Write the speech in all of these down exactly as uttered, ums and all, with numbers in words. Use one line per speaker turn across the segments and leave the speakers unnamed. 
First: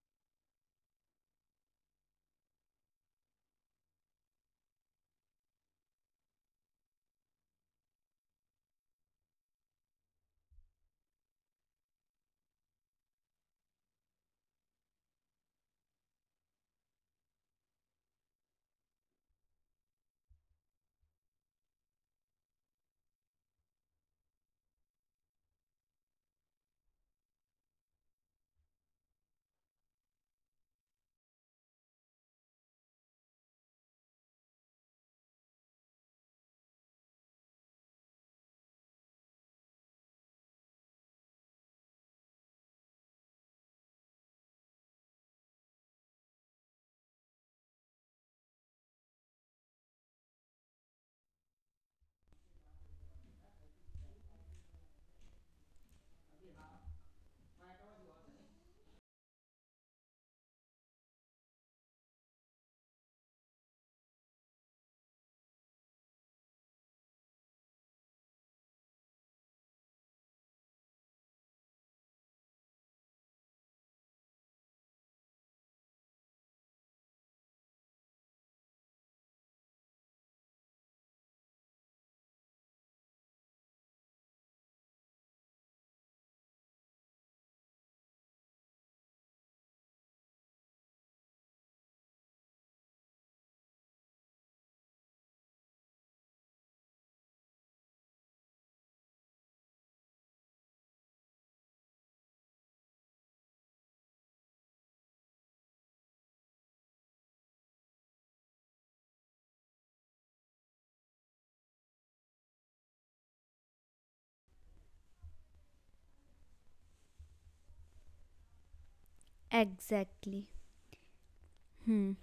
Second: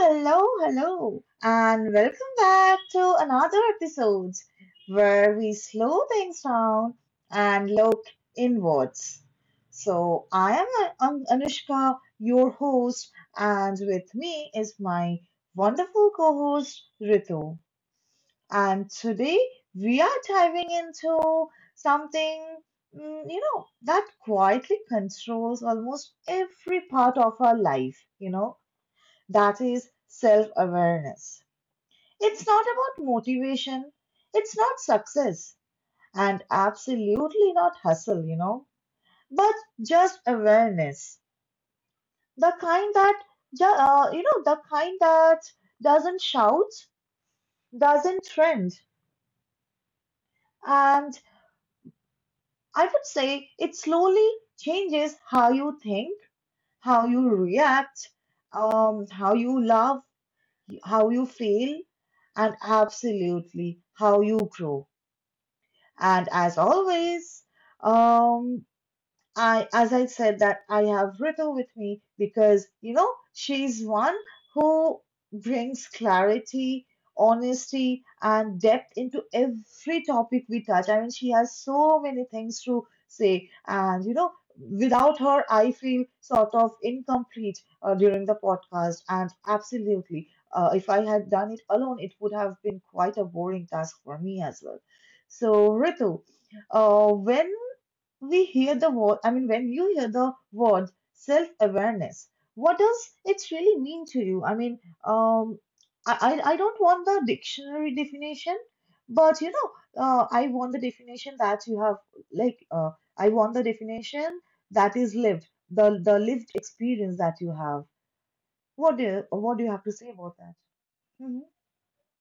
hello, hello, and welcome back to another episode where we slow things down and look inwards. So, I am An- An- Anushka, your host, and with me is my wonderful co host Ritu. And today we are diving into something, mm, you know, that quietly controls almost every part of our life, you know that is self awareness. It's not about motivation, it's not success, and absolutely not hustle, you know, but just awareness. The kind that, ju- uh, you know, the kind that doesn't shout, doesn't trend. And I would say it slowly changes how you think, how you react, um, how you love, how you feel, and absolutely how you grow. And as always, um, I, as I said, that I have Ritu with me because, you know, she's one who brings clarity, honesty, and depth into every topic we touch. I mean, she has so many things to say, and, you know, without her, I feel sort of incomplete uh, during the podcast. And absolutely, uh, if I had done it alone, it would have been quite a boring task for me as well. So, Ritu, uh, when we hear the word, I mean, when you hear the word self awareness, what does it really mean to you? I mean, um, I, I I don't want the dictionary definition, but you know, uh, I want the definition that you have, like, uh, I want the definition that is lived, the, the lived experience that you have. What do you, what do you have to say about
Exactly.
that? hmm
Hmm.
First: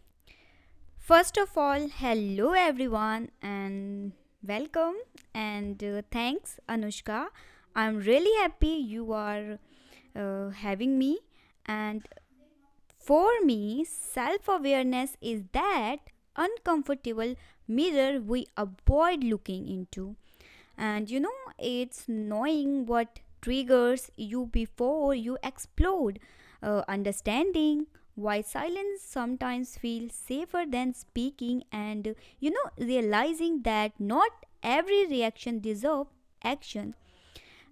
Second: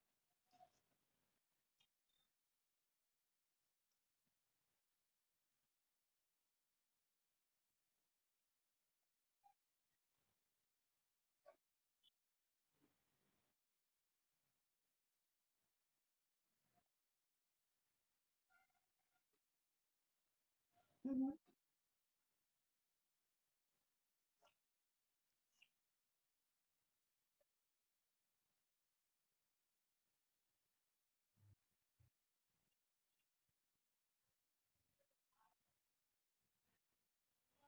First of all, hello everyone and welcome and uh, thanks Anushka. I'm really happy you are uh, having me and for me, self awareness is that uncomfortable mirror we avoid looking into. And you
hmm
know, it's knowing what triggers you before you explode, uh, understanding why silence sometimes feels safer than speaking, and you know, realizing that not every reaction deserves action.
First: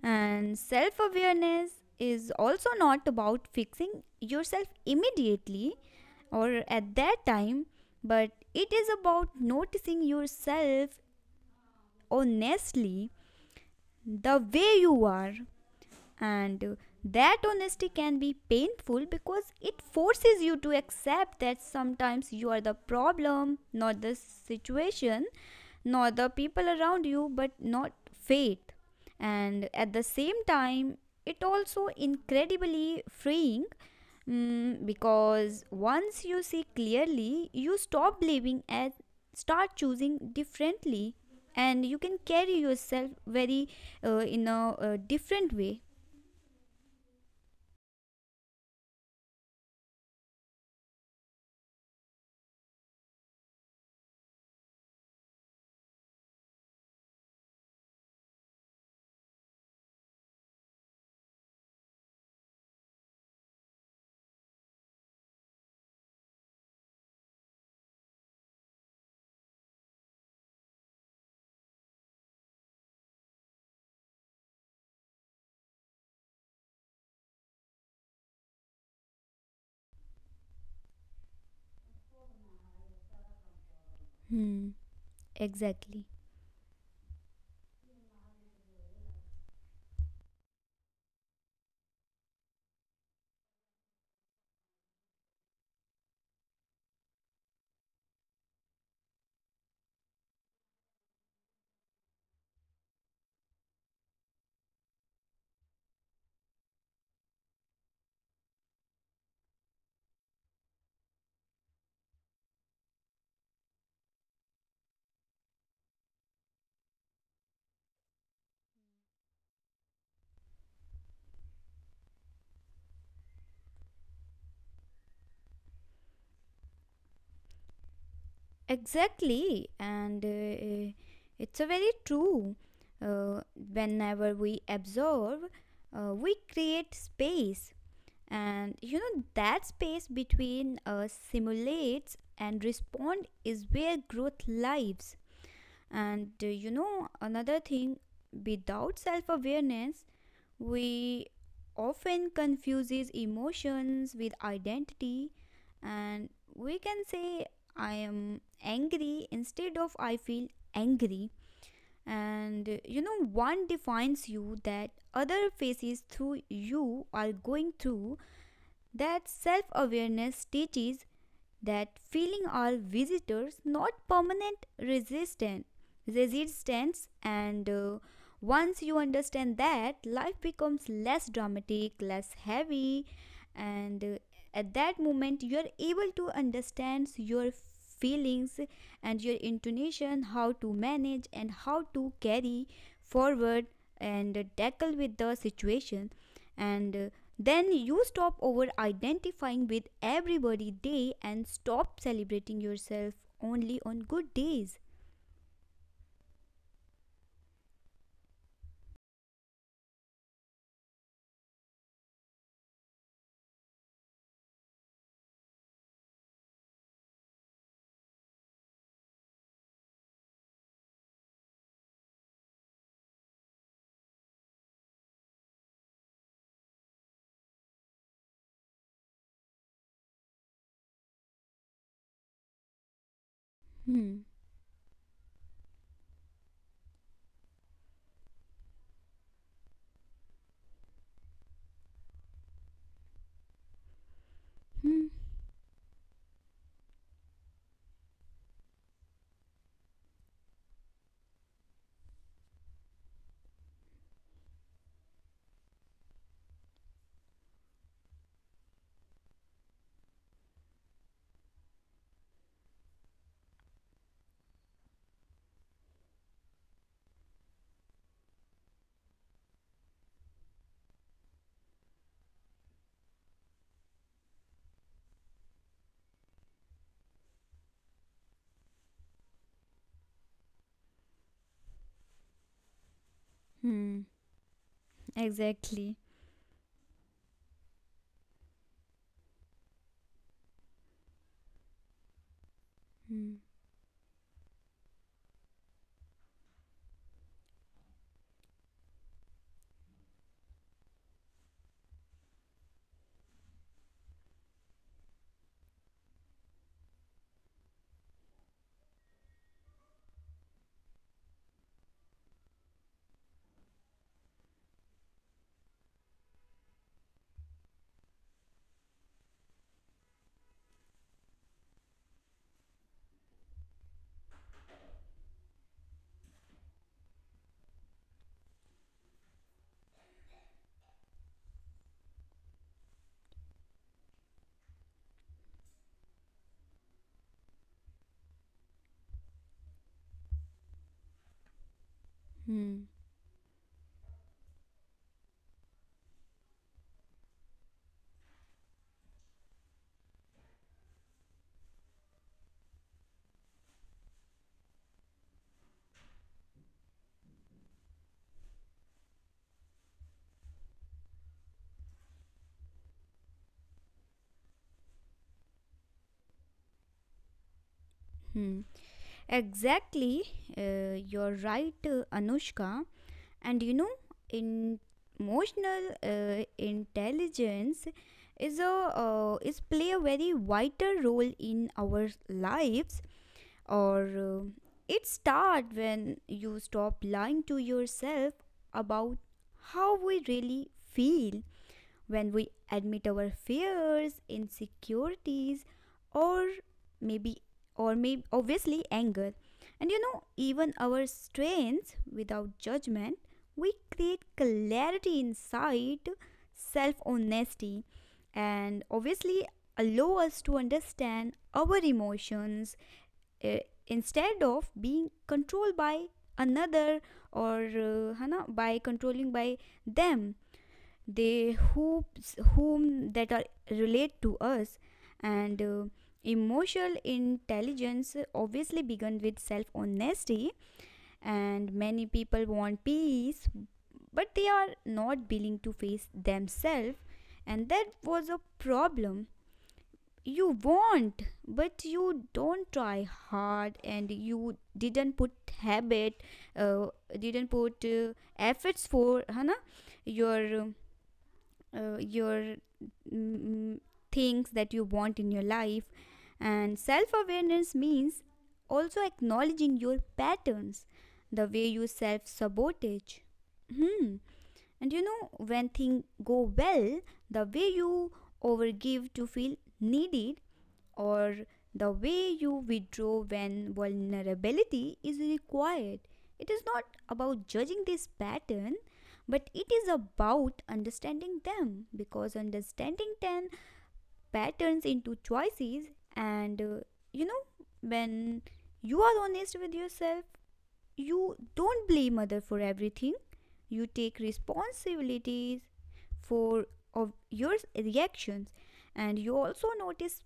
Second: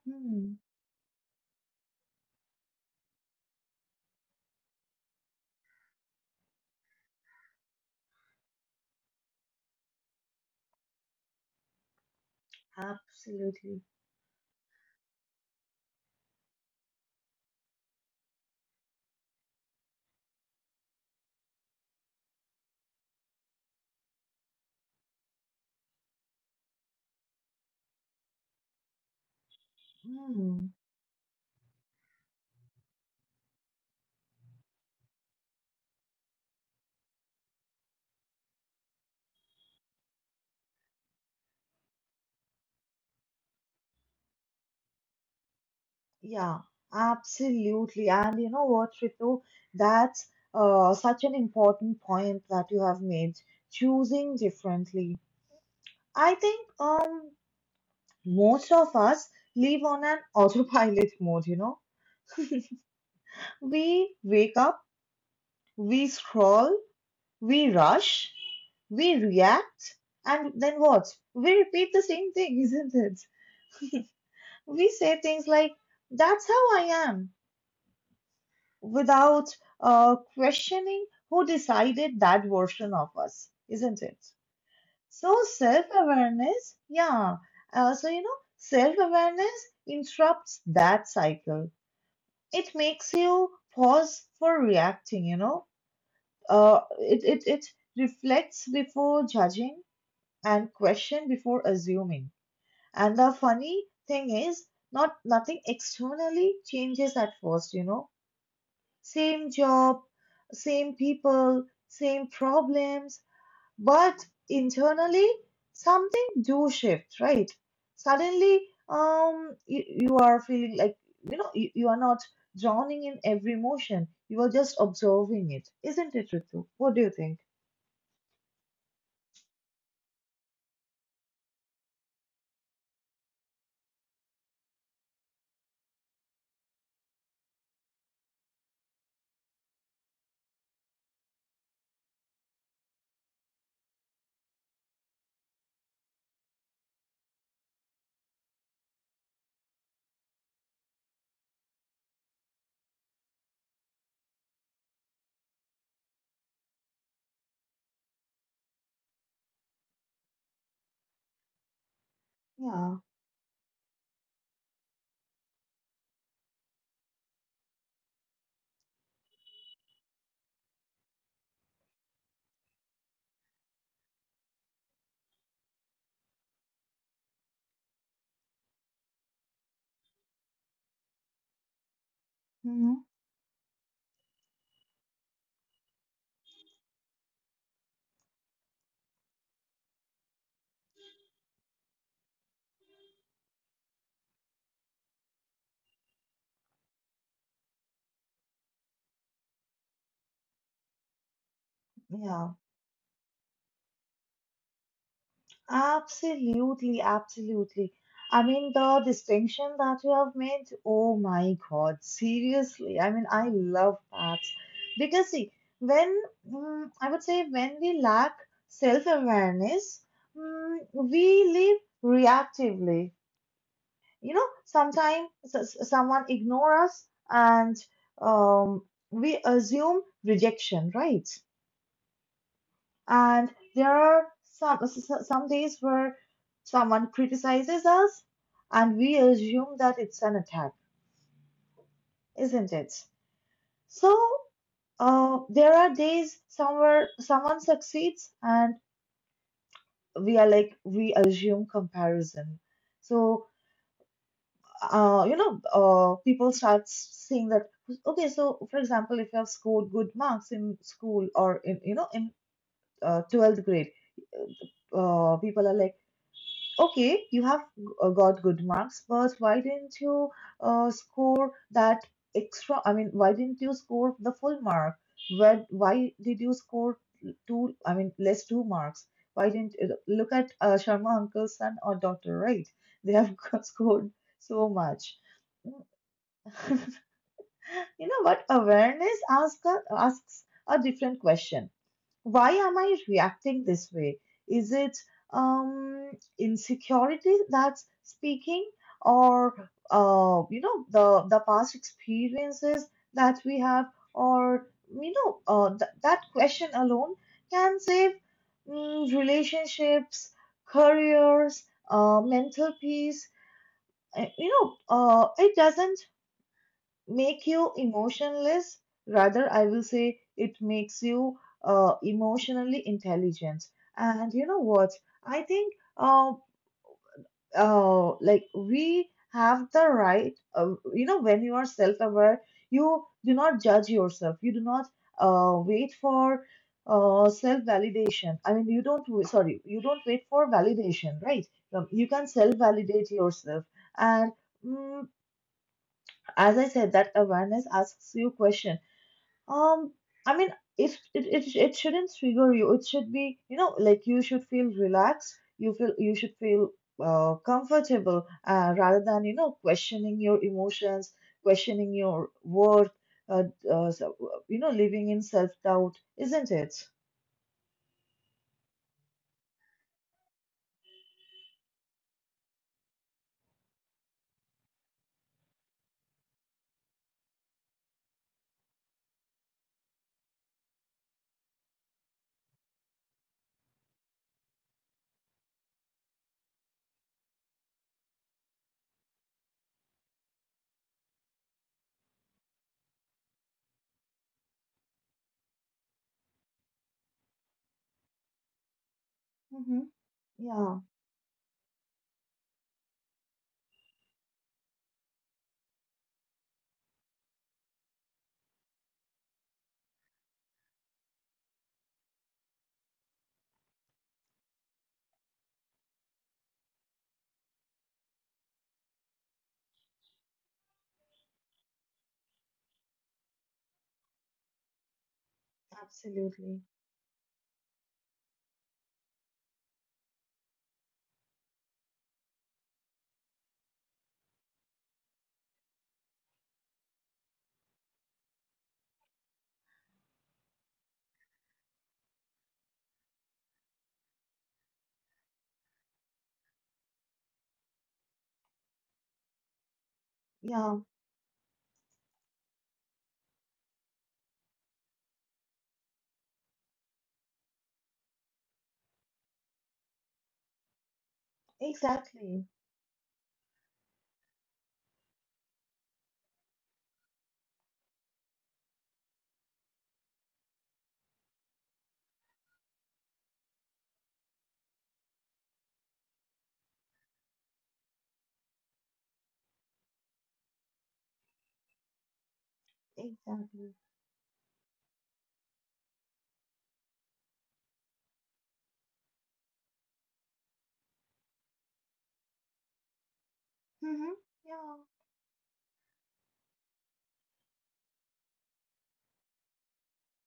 And
hmm
self awareness is also not about fixing yourself immediately or at that time, but it is about noticing yourself honestly
Absolutely.
the way you are, and uh, that honesty can be painful because it forces you to accept that sometimes you are the problem, not the situation, not the people around you, but not fate. And at the same
Hmm.
time, it also incredibly freeing, mm, because once you see clearly, you stop believing and start choosing differently, and you can carry yourself very uh, in a uh, different way.
Yeah, absolutely. And you know what, Ritu? That's uh, such an important point that you have made, choosing differently. I think um, most of us live on an autopilot mode, you know. We wake up, we scroll, we rush, we react, and then what? We repeat the same thing, isn't it? We say things like, that's how I am. Without uh, questioning who decided that version of us, isn't it?
Hmm,
So, self
exactly.
awareness, yeah. Uh, so, you know, self awareness interrupts that cycle. It makes you pause for reacting, you know. Uh, it, it, it reflects before judging and question before assuming. And the funny thing is, not nothing externally changes at first, you know. Same job, same people, same problems, but internally something do shift, right? Suddenly, um, you, you are feeling like you know you, you are not drowning in every emotion. You are just observing it, isn't it, Ritu? What do you think?
Exactly. And uh, uh, it's a very true. Uh, Whenever we observe, uh, we create space. And you know, that space between us simulates and respond is where growth lives. And uh, you know, another thing, without self awareness, we often confuses emotions with identity, and we can say I am angry instead of I feel angry. And uh,
Yeah.
you know, one defines you that other faces through you are going through, that self awareness teaches that feeling all visitors not permanent resistant resistance, and uh, once you understand that, life becomes less dramatic, less
hmm
heavy, and uh, at that moment you are able to understand your feelings and your intonation, how to manage and how to carry forward and uh, tackle with the situation, and uh, then you stop over identifying with everybody day and stop
Yeah.
celebrating yourself only on good days.
Absolutely, absolutely. I mean, the distinction that you have made, oh my God, seriously. I mean, I love that. Because, see, when mm, I would say when we lack self-awareness, mm, we live reactively. You know, sometimes someone ignore us and um, we assume rejection, right? And there
Hmm.
are some some days where someone criticizes us, and we assume that it's an attack, isn't it? So
Hmm.
uh, there are days somewhere someone succeeds, and we are like we assume comparison. So uh, you know, uh, people start saying that okay. So for example, if you have scored good marks in school or in you know in uh, twelfth grade, uh, people are like okay, you have uh, got good marks, but why didn't you uh, score that extra? I mean, why didn't you score the full mark? Why, why did you score two, I mean, less two marks? Why didn't uh, look at uh, Sharma uncle's son or daughter, right? They have
Hmm.
scored so much.
Exactly.
You know what? Awareness asks a, asks a different question. Why am I
Hmm.
reacting this way? Is it um insecurity that's speaking, or uh you know the the past experiences that we have? Or you know uh, th- that question alone can save mm, relationships, careers, uh, mental peace. Uh, you know uh, it doesn't make you emotionless. Rather, I will say it makes you uh, emotionally intelligent. And you know what? I think uh, uh, like we have the right, uh, you know, when you are self aware, you do not judge yourself, you do not uh, wait for uh, self validation. I mean, you don't, w- sorry, you don't wait for validation, right? Um, You can self
Hmm.
validate yourself. And mm, as I said, that awareness asks you questions. um, I mean, if it, it it shouldn't trigger you, it should be, you know, like you should feel relaxed. You feel you should feel uh, comfortable uh, rather than you know questioning your emotions, questioning your worth. Uh, uh, so, uh, you know, living in self doubt, isn't it?
Hmm. Exactly, uh, you're right, uh, Anushka. And you know, in emotional uh, intelligence is a uh, is play a very vital role in our lives, or uh, it starts when you stop lying to yourself about how we really feel, when we admit our fears, insecurities, or maybe, or maybe obviously anger,
Mm-hmm.
and you know, even
Yeah,
our strengths without judgment, we create clarity inside self honesty, and obviously allow us to understand our emotions, uh, instead of being controlled by another, or uh, है by controlling by them, they who whom that are relate to us, and uh,
absolutely.
emotional intelligence obviously begin with self honesty, and many people want peace but they are not willing to face themselves, and that was a problem. You won't, but you don't try hard and you didn't put habit, uh, didn't put uh, efforts for Hana your um,
Yeah,
uh, your mm, things that you want in your life. And self awareness means also acknowledging your patterns, the way you self
exactly,
sabotage. Hmm. And you know, when things go well, the way you overgive to feel needed, or the way you withdraw when vulnerability is required. It is not about judging this pattern, but it is about understanding them, because understanding ten
exactly.
patterns into choices, and uh, you know, when you are honest with yourself, you don't blame other for everything, you
Mm-hmm.
take
Yeah,
responsibilities for of your reactions, and you also notice,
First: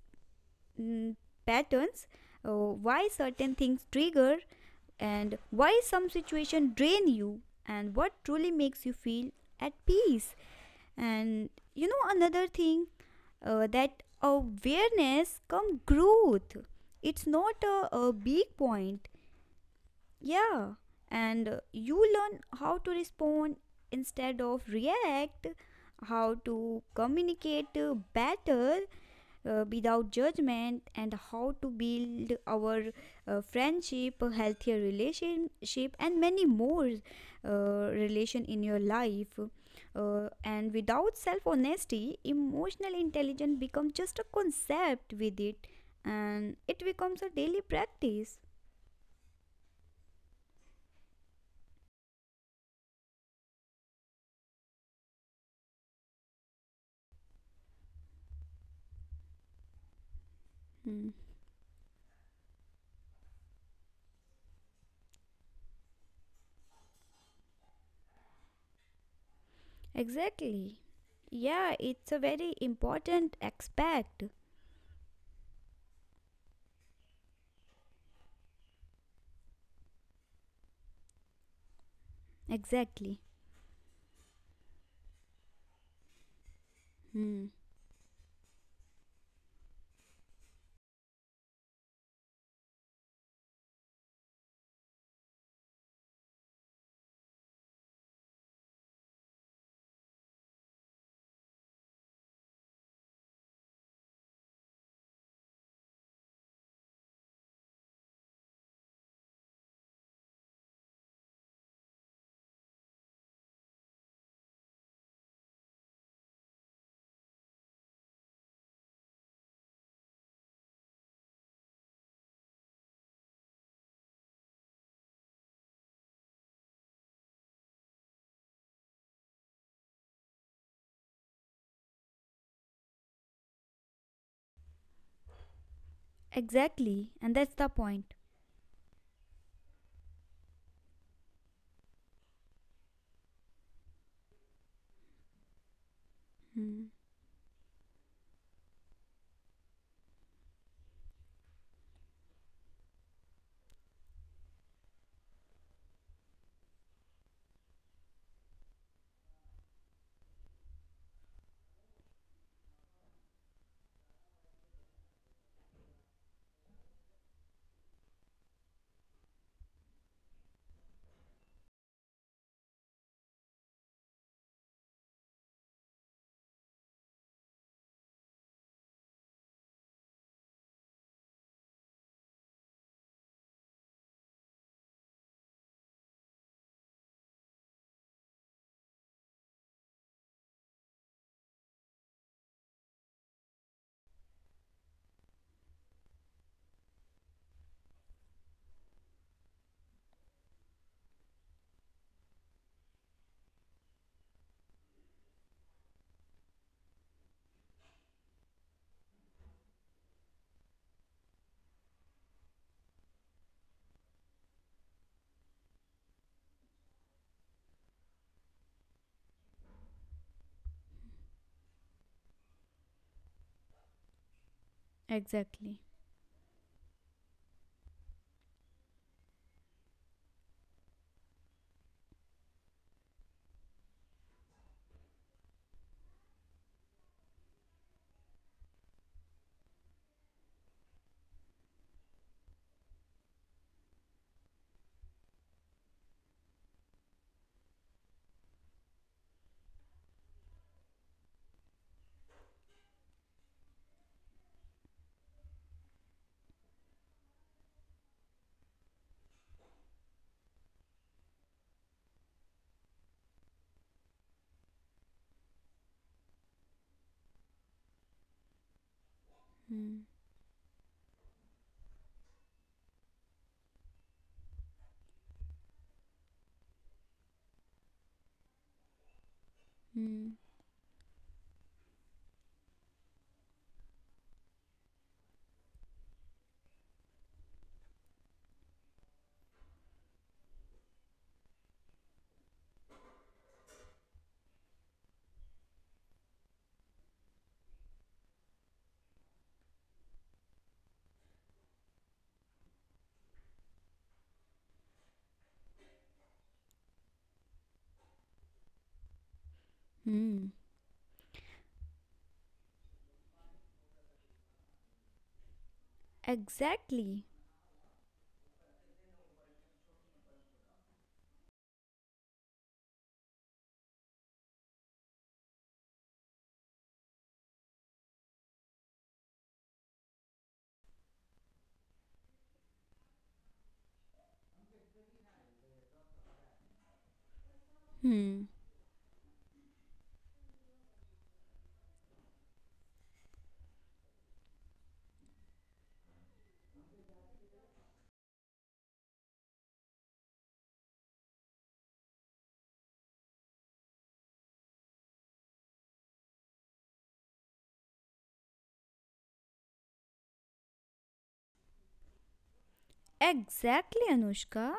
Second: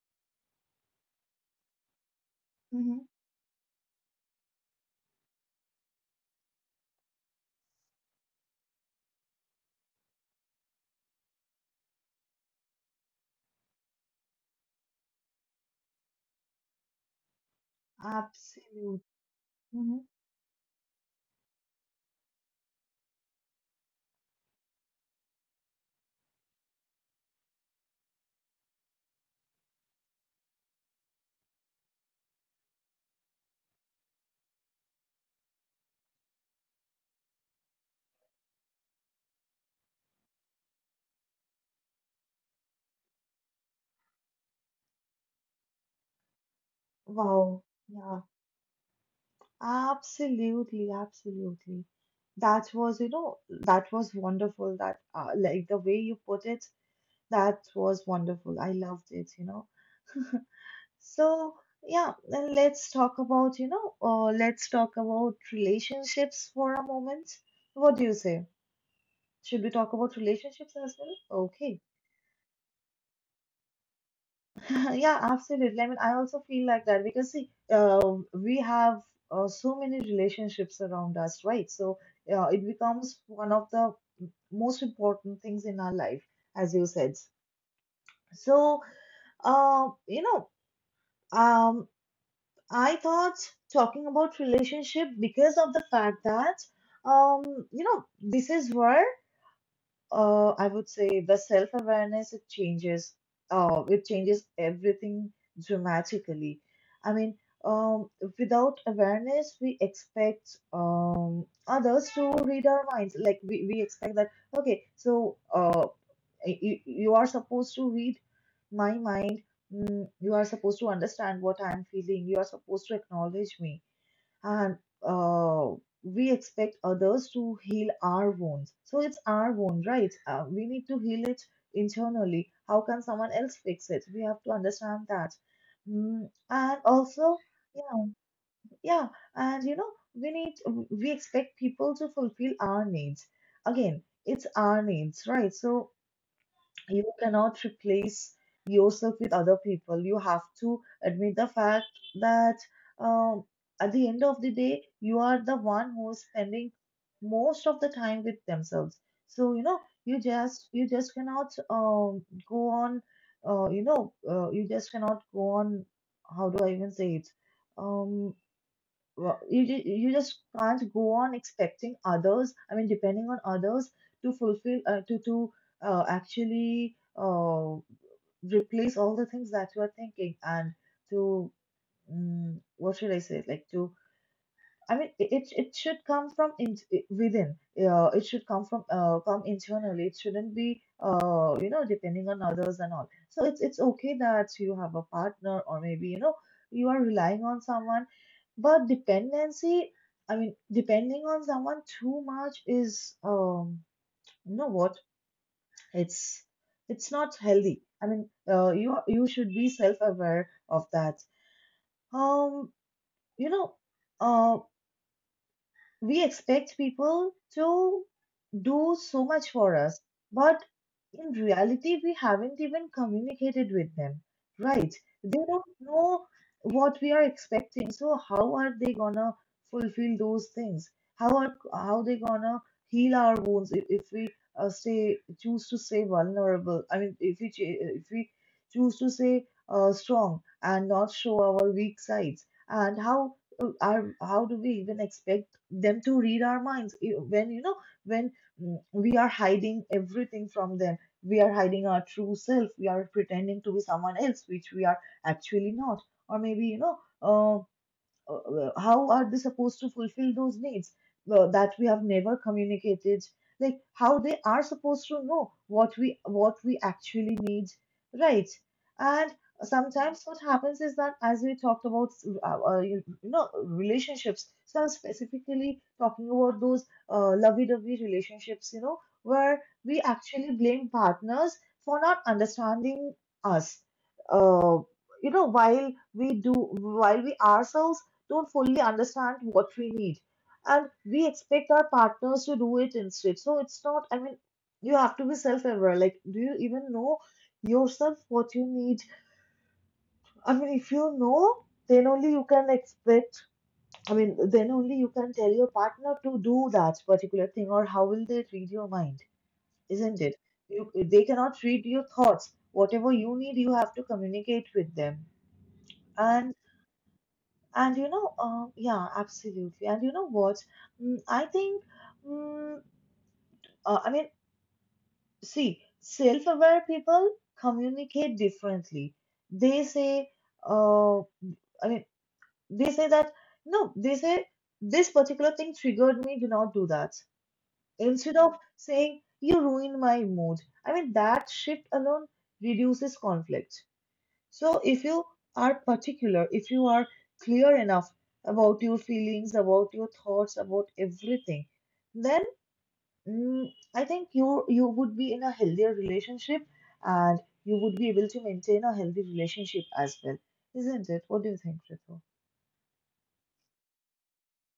mm, patterns, uh,
mm-hmm.
why certain things trigger, and why some situation drain you, and what truly makes you feel at peace. And you know, another thing, uh, that awareness come growth. It's not a, a big
Absolutely.
point.
Mm-hmm.
Yeah, and uh, you learn how to respond instead of react, how to communicate uh, better uh, without judgment, and how to build our uh, friendship, healthier relationship, and many more uh, relation in your life. Uh, and without self honesty, emotional intelligence becomes just a concept with it, and it becomes a daily
Wow. Yeah.
practice.
Absolutely, absolutely. That was, you know, that was wonderful. That, uh, like the way you put it, that was wonderful. I loved it, you know.
Hmm.
So, yeah, then let's talk about, you know, uh, let's talk about relationships for a moment. What do you say? Should we talk about relationships
Exactly.
as well?
Yeah,
Okay.
it's a very important aspect.
Yeah, absolutely. I mean, I also feel like that because see, uh, we have uh, so many relationships around us, right? So uh, it
Exactly.
becomes one of the most important things in our life, as you said.
Hmm.
So, uh, you know, um, I thought talking about relationship because of the fact that, um, you know, this is where uh, I would say the self-awareness it changes uh, it changes everything dramatically. I mean, um, without awareness, we expect um, others to read our minds. Like we, we expect that okay, so uh, you, you are supposed to read my mind. Mm, you are supposed to understand what I'm feeling. You are supposed to acknowledge me and uh, we expect others to heal our wounds. So it's our wound, right? Uh, we need to heal it internally. How can someone else fix it? We have to understand that. Mm, and
Exactly, and
also,
that's the
yeah,
point.
yeah, and you know, we need we expect people to fulfill our needs. Again, it's our needs, right? So
Hmm.
you cannot replace yourself with other people. You have to admit the fact that um, at the end of the day, you are the one who is spending most of the time with themselves. So you know, you just you just cannot um, go on. Uh, you know, uh, you just cannot go on. How do I even say it? Um, well, you ju- you just can't go on expecting others. I mean, depending on others to fulfill uh, to to uh, actually uh, replace all the things that you are thinking and to mm what should I say? Like to I mean, it it it should come from in, within. Uh, it should come from uh, come internally. It shouldn't be uh, you know depending on others and all. So it's it's okay that you have a partner or maybe you know you are relying on someone, but dependency. I mean, depending on someone too much is um you know what it's it's not healthy. I mean, uh, you you should be self aware of that. Um, you know. uh. We expect people to do so much for us, but in reality, we haven't even communicated with them, right? They don't
Exactly.
know what we are expecting, so how are they gonna fulfill those things? How are how they gonna heal our wounds if, if we uh, say choose to stay vulnerable? I mean, if we ch- if we choose to stay uh, strong and not show our weak sides, and how uh, are how do we even expect them to read our minds eh, when you know? When mm, we are hiding everything from them. We are hiding our true self. We are pretending to be someone else, which we are actually not. Or maybe, you know, uh, uh, how are they supposed to fulfill those needs uh, that we have never communicated, like how they are supposed to know what we what we actually need, right? And
Hmm.
sometimes what happens is that as we talked about uh, uh, you know relationships, so I'm specifically talking about those uh, lovey-dovey relationships you know where we
Hmm.
actually blame partners for not understanding us uh, you know while we do while we ourselves don't fully understand what we need. And we expect our partners to do it instead. So it's not, I mean, you have to be self aware. Like, do you even know yourself what you need? I mean, if you know, then only you can expect, I mean, then only you can tell your partner to do that particular thing, or how will they read your mind, isn't it?
Hmm.
You, they cannot read your thoughts. Whatever you need, you have to communicate with them. And.
Exactly.
And you know, uh, yeah, absolutely. And you know what? Mm, I think, mm, uh, I mean, see, self-aware people communicate differently. They say, uh, I mean, they say that, no, they say, this particular thing triggered me, do not do that. Instead
Hmm.
of saying, you ruined my mood. I mean, that shift alone reduces conflict. So, if you are particular, if you are clear enough about your feelings, about your thoughts, about everything, then mm, I think you you would be in a healthier relationship, and you would be able to maintain a healthy relationship as well, isn't it? What do you think, Ritu?
Exactly, Anushka.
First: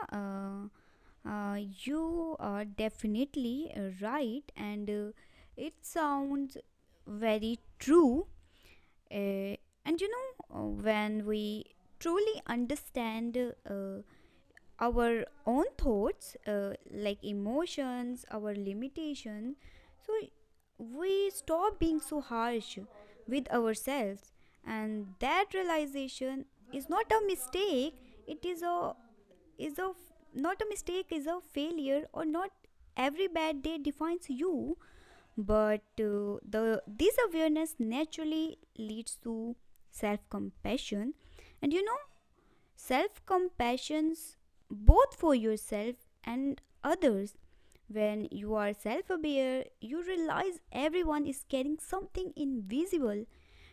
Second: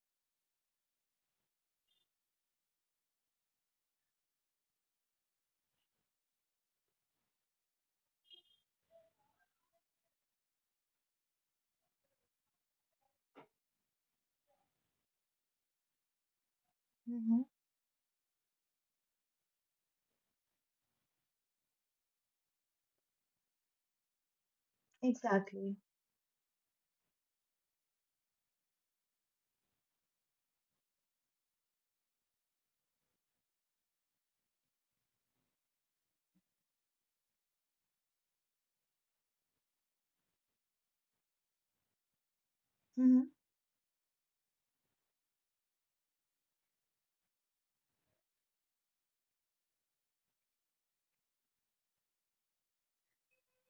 Uh, uh, you are definitely uh, right, and uh, it sounds very true. Uh, and you know, uh, when we truly understand, uh, our own thoughts, uh, like
Mm-hmm.
emotions, our limitation, so we stop being so harsh with ourselves, and that
Exactly.
realization is not a mistake, it is a, is a not a mistake, is a failure, or not every bad day defines you. But uh, the this awareness naturally leads to self compassion, and you know,
Mm-hmm.
self compassions both for yourself and others. When you are self aware, you realize everyone is carrying something invisible.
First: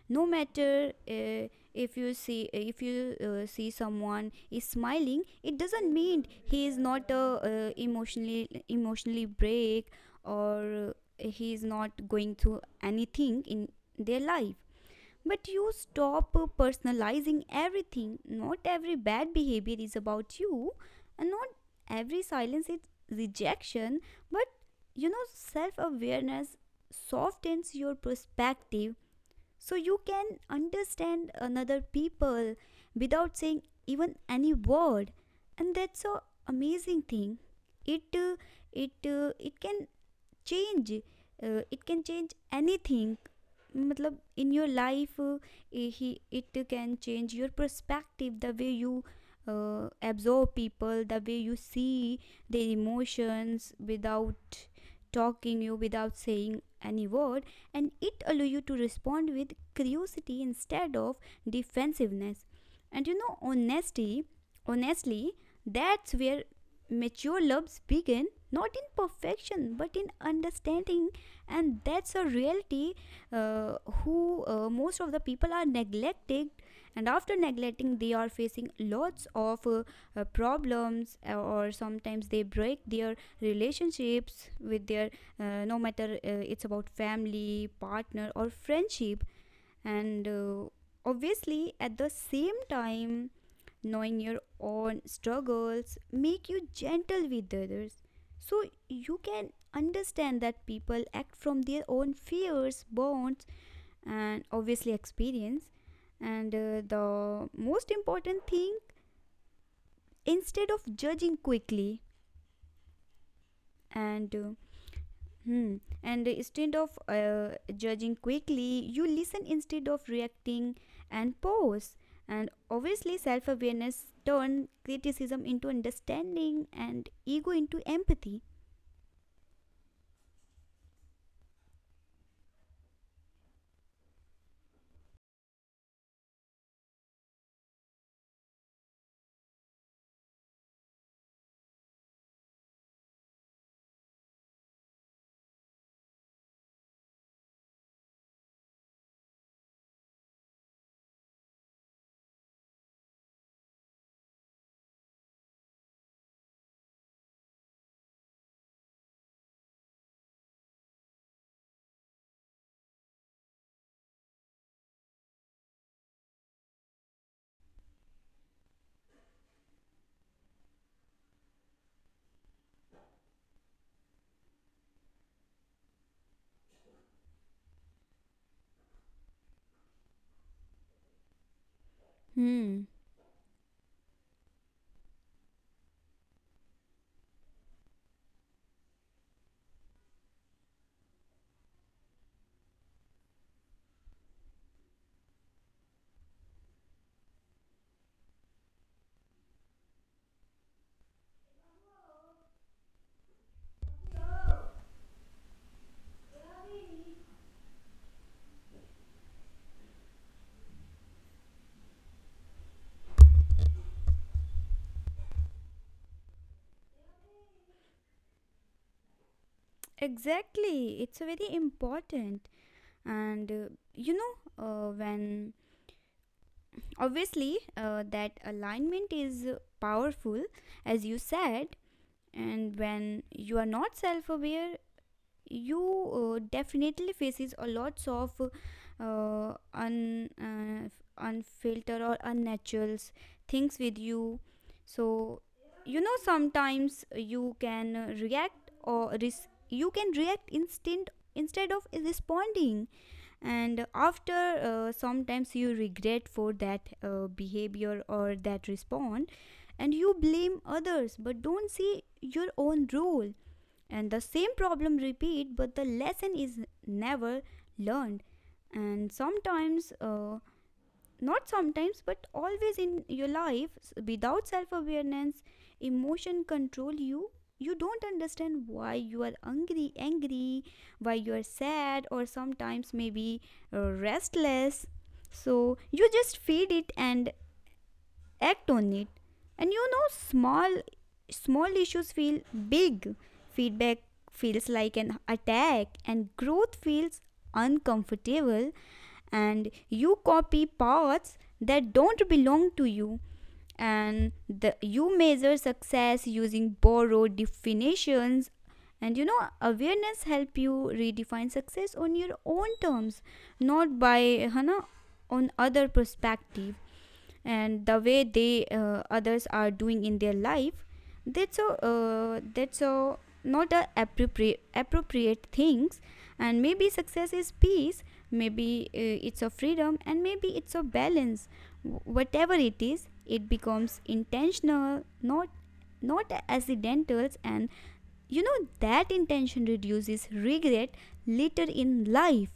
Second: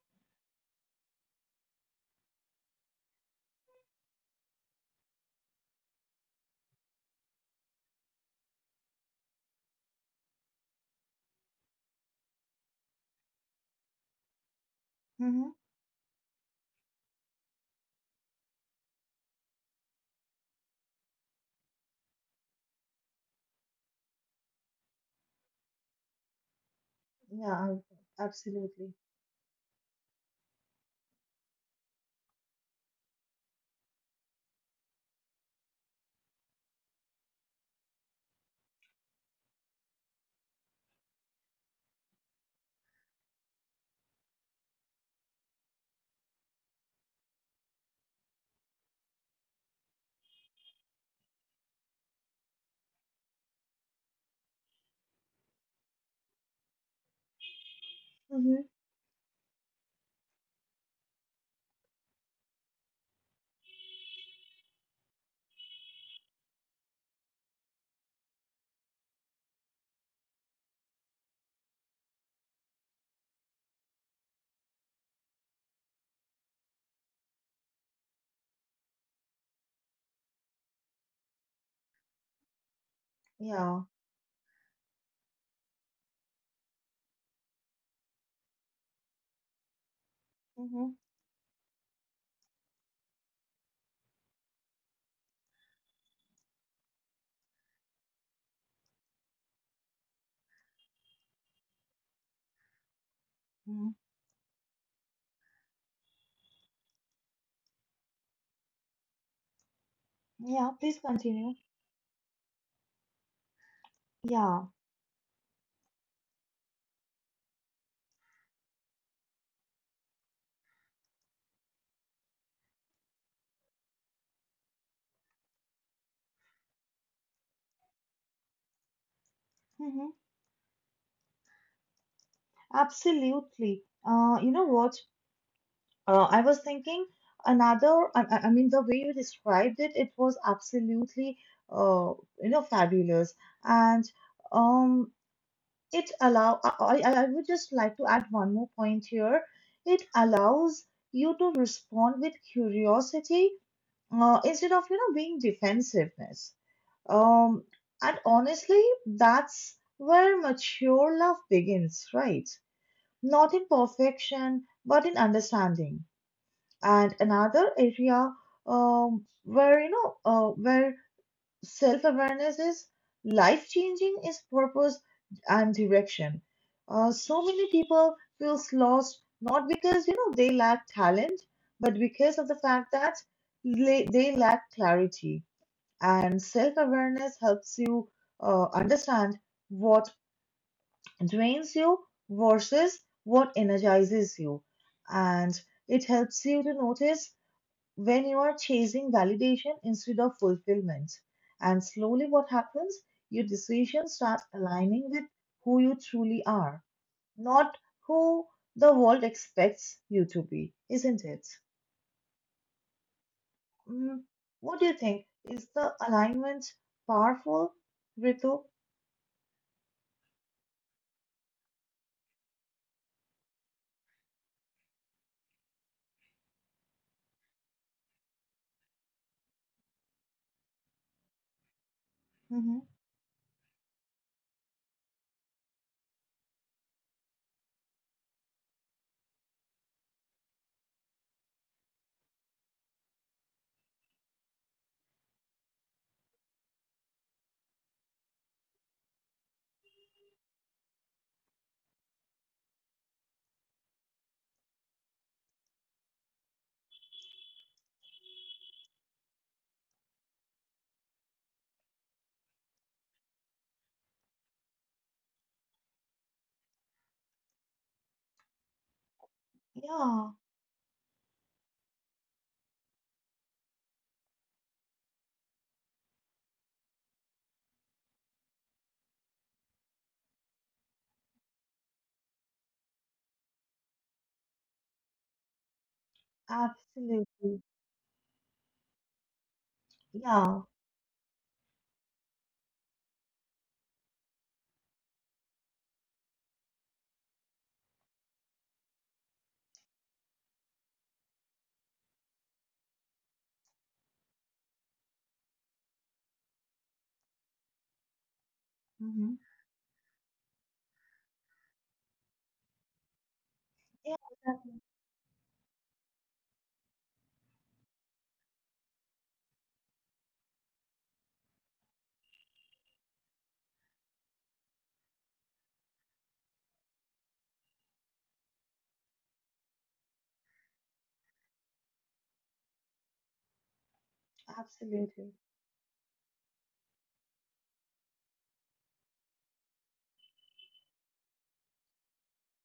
No matter uh, if you see, if you uh, see someone is smiling, it doesn't mean he is not uh, uh, emotionally emotionally break or uh, he is not going through anything in their life. But
Mm-hmm.
you stop uh, personalizing everything. Not every bad behavior is about you, and not every silence is rejection. But you know, self awareness
Yeah,
softens your
absolutely.
perspective, so you can understand another people without saying even any word, and that's a amazing thing. it uh, it uh, it can change uh, it can change anything, matlab in your life, uh, eh, he it can change your perspective, the way you uh, absorb people, the way you see their emotions without talking you, without saying any word, and it
Mm-hmm.
allow you to respond with curiosity instead of defensiveness. And you know, honesty honestly, that's where mature loves begin, not in perfection but in understanding, and that's a reality uh, who uh, most of the people are neglected. And after neglecting, they are facing lots of uh, uh, problems, uh, or sometimes they break their
Yeah.
relationships with their uh, no matter uh, it's about family, partner, or friendship. And uh,
Mm-hmm.
obviously, at the same time, knowing your own struggles make you gentle with others, so you can understand that people act from their own fears, bonds,
Mm-hmm.
and obviously experience. And uh, the most important thing,
Yeah,
instead
please
of judging
continue.
quickly, and
Yeah,
uh, hmm. And instead of uh, judging quickly, you listen instead of reacting, and pause. And obviously, self awareness turns criticism into understanding and ego into empathy.
mm-hmm. Absolutely. Uh, you know what? Uh, I was thinking another, I, I I mean, the way you described it, it was absolutely, uh, you know, fabulous. And um, it allow, I, I I would just like to add one more point here. It allows you to respond with curiosity, uh, instead of, you know, being defensiveness. Um, and honestly, that's where mature love begins, right? Not in perfection, but in understanding. And another area, um, where you know uh, where self-awareness is life-changing, is purpose and direction. Uh, so many people feel lost not because you know they lack talent, but because of the fact
Hmm.
that they, they lack clarity. And self-awareness helps you uh, understand what drains you versus what energizes you, and it helps you to notice when you are chasing validation instead of fulfillment. And slowly, what happens? Your decisions start aligning with who you truly are, not who the world expects you to be, isn't it? Mm, What do you think? Is the alignment powerful, Ritu?
Exactly. It's very important. And uh, you know, uh, when obviously uh, that alignment is powerful, as you said,
Hmm.
and when you are not self aware, you uh, definitely faces a lots of uh, un uh, unfiltered or unnaturals things with you. So you know, sometimes you can uh, react or res- you can react instant instead of responding, and after uh, sometimes you regret for that uh, behavior or that respond, and you blame others but don't see your own role, and the same problem repeat but the lesson is never learned. And sometimes
Yeah,
uh, not sometimes but always in your life, s- without self awareness, emotion control you, you don't understand why you are angry angry, why you are sad, or sometimes maybe uh, restless, so you just feed it and
absolutely.
act on it. And you know,
Yeah.
small small issues feel big, feedback feels like an attack, and growth feels uncomfortable, and you copy paths that don't belong to you, and the, you measure success using borrowed definitions. And you
Hmm.
know, awareness help you redefine success on your own terms, not
Yeah,
by
exactly.
hana on other perspective and the way they uh, others are doing in their life. That's a uh, that's a not a appropriate appropriate things. And maybe success is peace, maybe uh, it's a freedom, and maybe it's a balance. Wh- whatever it is, it becomes intentional,
Absolutely.
not not accidental, and you know, that intention reduces regret later in life.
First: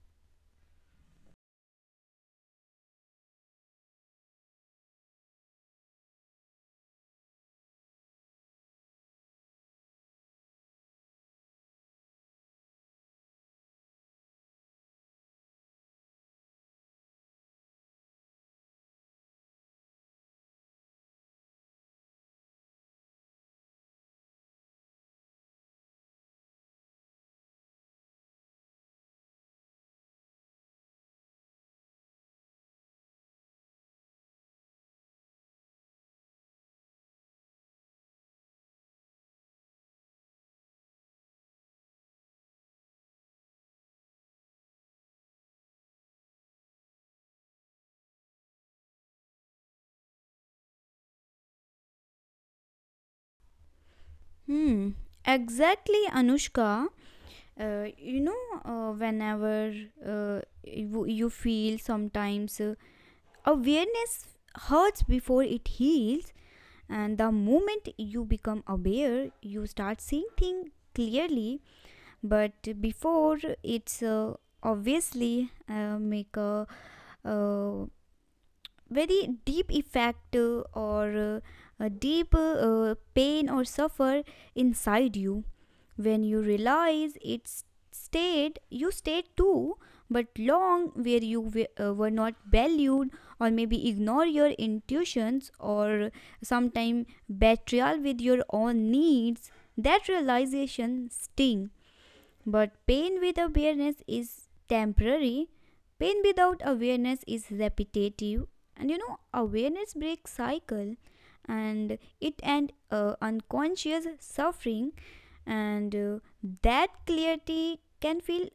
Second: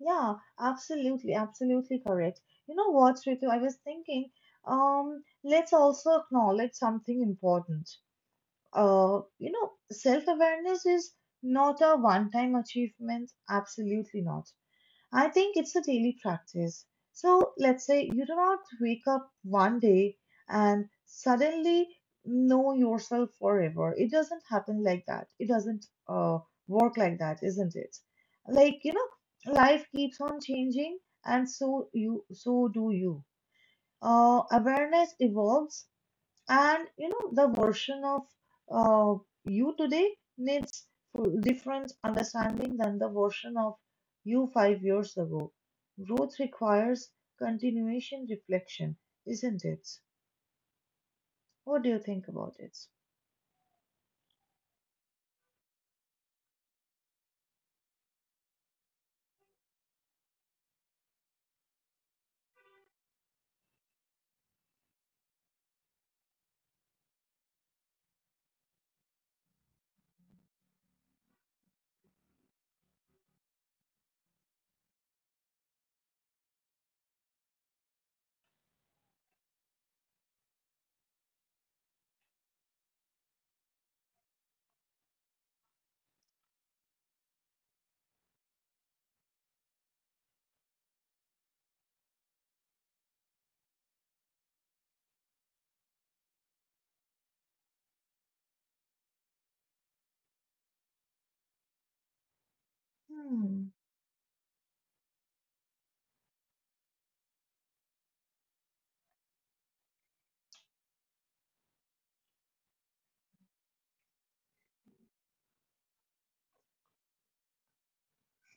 Yeah, absolutely, absolutely correct. You know what, Ritu, I was thinking, um, let's also acknowledge something important. Uh, you know, self-awareness is not a one-time achievement, absolutely not. I think it's a daily practice. So let's say you do not wake up one day and suddenly know yourself forever. It doesn't happen like that. It doesn't uh, work like that, isn't it? Like, you know, life keeps on changing and so you so do you. Uh, awareness evolves and you know, the version of uh, you today needs full- different understanding than the version of you five years ago. Growth requires continuation reflection, isn't it? What do you think about it?
Hmm, exactly, Anushka. Uh, you know, uh, whenever uh, you, you feel sometimes uh, awareness hurts before it heals, and the moment you become aware, you start seeing things clearly. But before, it's uh, obviously uh, make a uh, very deep effect, uh, or uh, a deep uh, uh, pain or suffer inside you, when you realize it's stayed, you stayed too, but long where you w- uh, were not valued, or maybe ignore your intuitions, or sometime betrayal with your own needs. That realization sting, but pain with
Hmm.
awareness is temporary. Pain without awareness is repetitive. And you know, awareness breaks cycle, and it and uh, unconscious suffering, and uh, that clarity can feel,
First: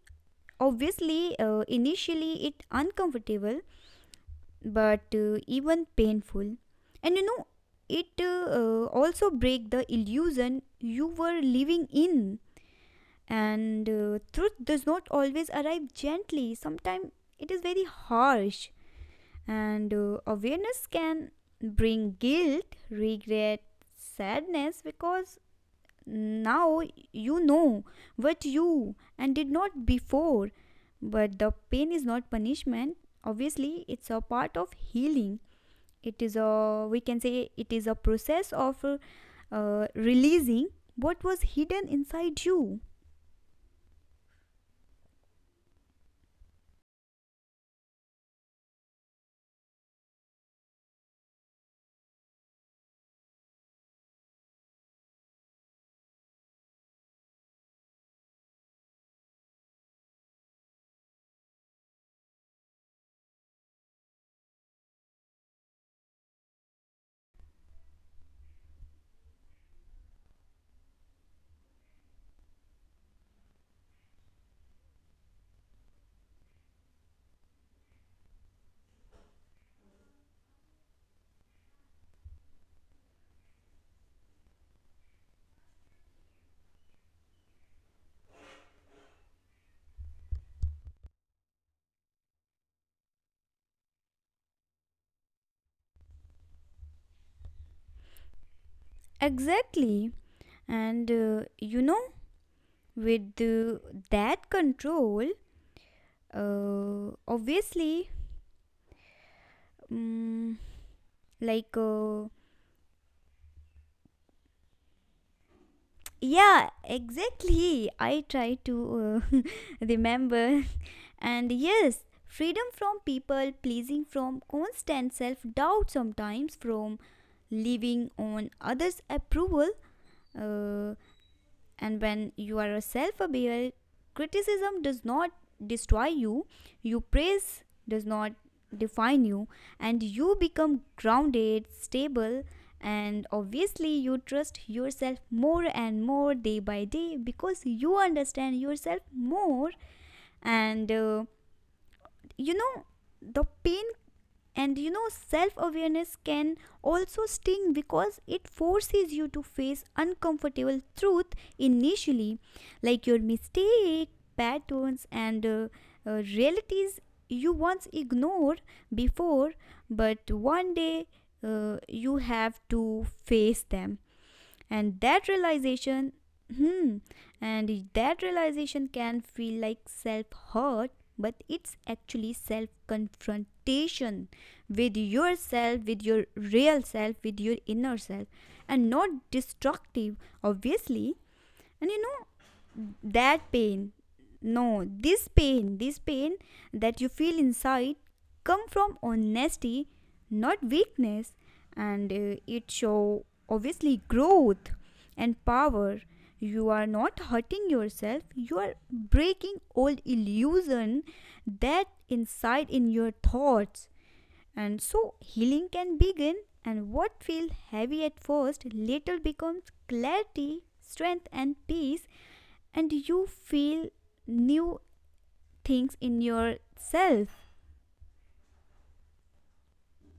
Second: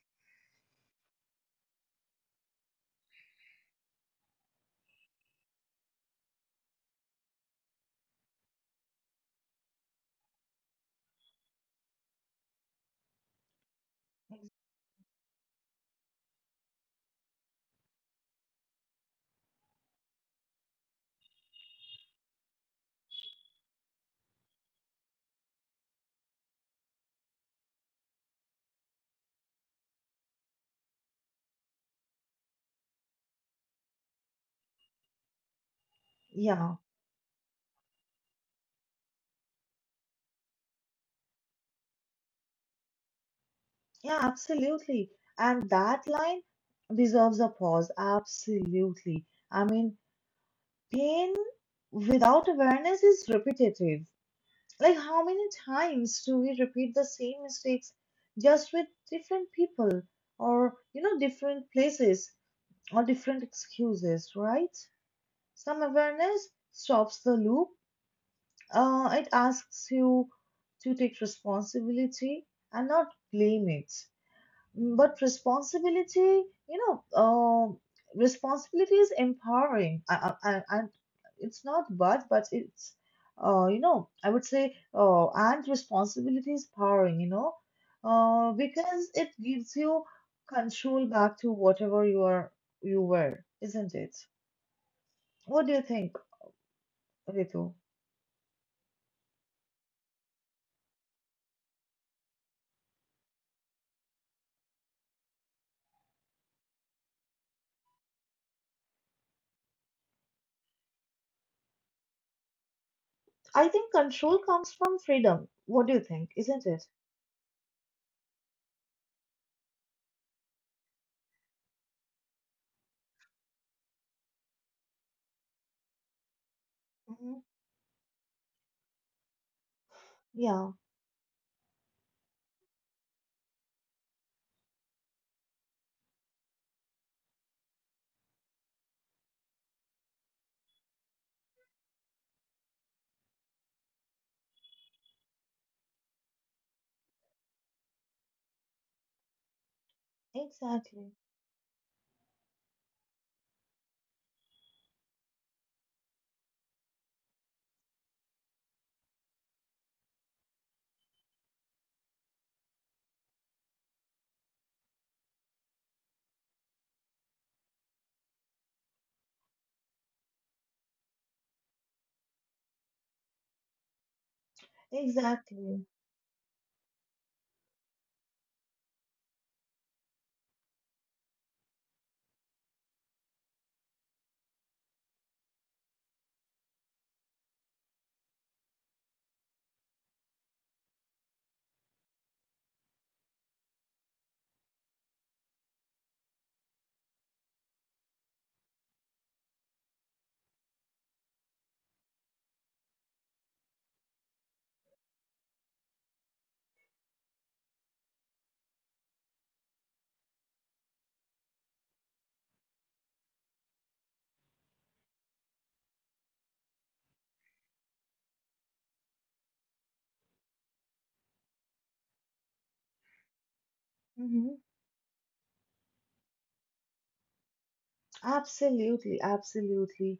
obviously, uh, initially it uncomfortable but uh, even painful. And you know, it uh, uh, also break the illusion you were living in, and uh, truth does not always arrive gently, sometimes it is very harsh. And uh, awareness can bring guilt, regret, sadness, because now you know what you and did not before. But the pain is not punishment, obviously, it's a part of healing. It is
Yeah,
a, we can say, it is a process of uh, releasing what was hidden inside you.
yeah, absolutely. And that line deserves a pause. Absolutely. I mean, pain without awareness is repetitive. Like, how many times do we repeat the same mistakes just with different people or, you know, different places or different excuses, right? Some awareness stops the loop. Uh, it asks you to take responsibility and not blame it. Mm, But responsibility, you know, um, responsibility is empowering. I, I, I, and it's not but, but it's, uh, you know, I would say, uh, and responsibility is powering, you know, uh, because it gives you control back to whatever you are, you were, isn't it? What do you think, Ritu?
Exactly. And uh, you know, with uh, that control, uh, obviously, mm, like, uh,
I think control comes from freedom. What do you think, isn't
yeah,
it?
exactly. I try to uh, remember. And yes, freedom from people pleasing, from constant self doubt, sometimes from
Hmm.
living on others' approval.
Yeah,
Uh, And when you are self aware, criticism does not destroy you, you praise does not define you, and you become grounded, stable, and obviously you trust yourself more and more day by day because you understand yourself more. And
exactly.
uh, you know, the pain, and you know, self awareness can also sting because it forces you to face uncomfortable truth initially, like your mistake, patterns, and uh, uh, realities you once ignored before, but one day uh, you have to face them, and that
Exactly.
realization, hmm, and that realization can feel like self hurt, but it's actually self confrontation with yourself, with your real self, with your inner self, and not destructive, obviously. And you know, that pain no this pain this pain that you feel inside come from honesty, not weakness, and uh, it show obviously growth and power. You are not hurting yourself, you are breaking old illusion that inside in your thoughts, and so healing can begin, and what feel heavy at first later becomes clarity, strength, and peace, and you feel
Mhm.
new things in yourself.
Absolutely, absolutely.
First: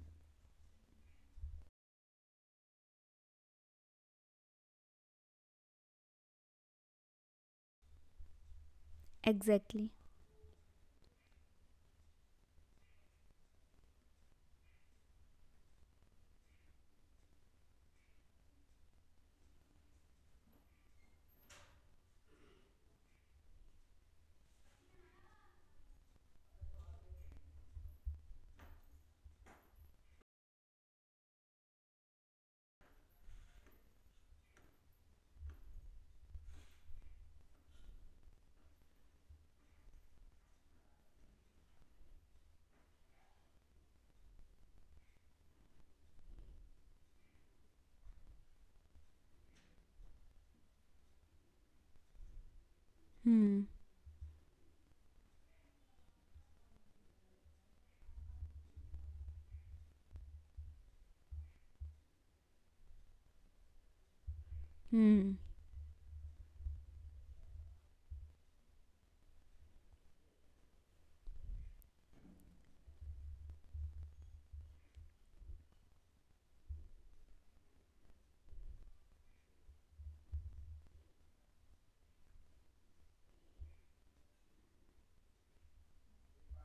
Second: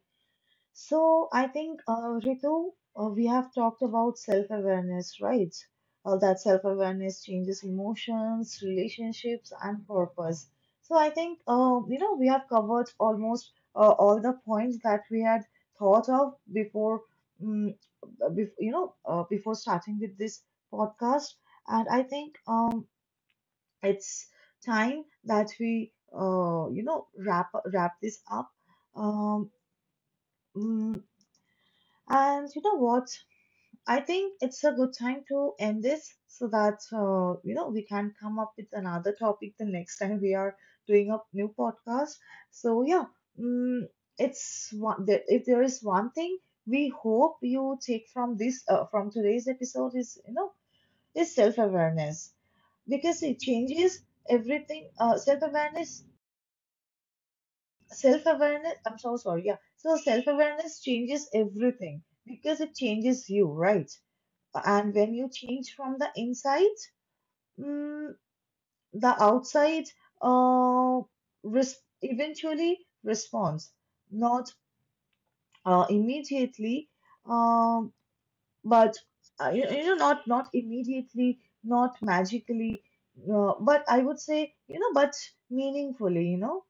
So I think, uh, Ritu, uh, we have talked about self-awareness, right? Uh, that self-awareness changes emotions, relationships, and
Exactly.
purpose. So I think, uh, you know, we have covered almost uh, all the points that we had thought of before, um, bef you know, uh, before starting with this podcast. And I think, um, it's time that we uh, you know wrap wrap this up, um, mm, and you know what, I think it's a good time to end this so that uh, you know we can come up with another topic the next time we are doing a new podcast. So yeah, mm, it's one there- if there is one thing we hope you take from this, uh, from today's episode, is you know is self-awareness because it
Hmm.
changes everything. Uh, self-awareness self awareness I'm so sorry. Yeah, so self awareness changes everything because it changes you, right? And when you
Hmm.
change from the inside, mm, the outside uh res- eventually responds, not uh, immediately, um but uh, you, you know, not not immediately, not magically, uh, but I would say you know, but meaningfully, you know,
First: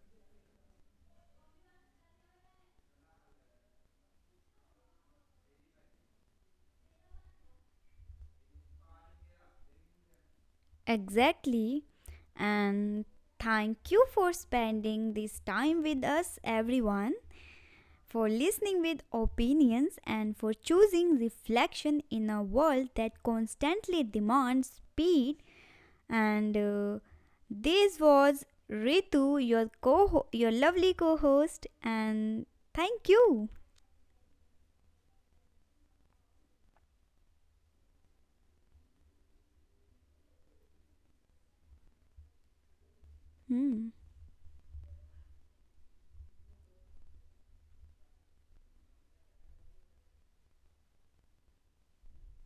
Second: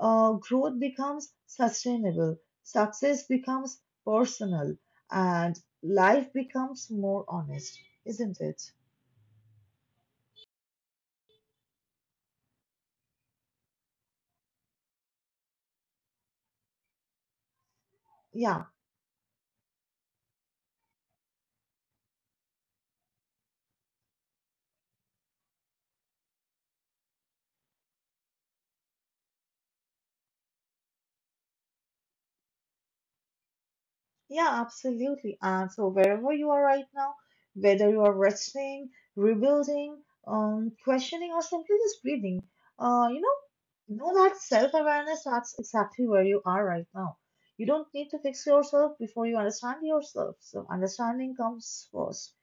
uh, growth becomes sustainable, success becomes personal, and life becomes more honest, isn't it?
Exactly. And thank you for spending this time with us, everyone, for
Yeah.
listening with opinions and for choosing reflection in a world that constantly demands speed. And uh, this was Ritu, your co your lovely co-host, and thank you.
Yeah, absolutely. And so wherever you are right now, whether you are resting, rebuilding, um, questioning, or simply just breathing, uh, you know,
Hmm.
know that self-awareness, that's exactly where you are right now. You don't need to fix yourself before you understand yourself. So understanding comes first.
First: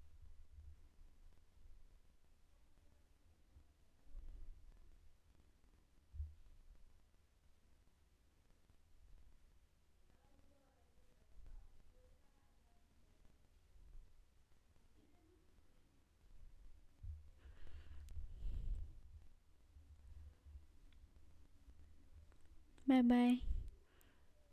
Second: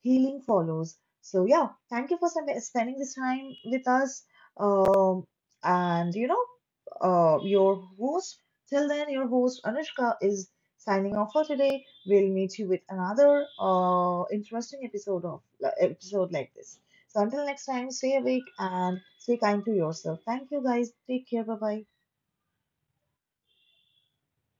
Healing follows. So yeah, thank you for sp- spending this time with us. Um, and you know uh, your host. Till then, your host Anushka is signing off for today. We'll meet you with another uh, interesting episode of like, episode like this. So until next time, stay awake and stay kind to yourself. Thank you, guys. Take care. Bye bye.
Bye bye.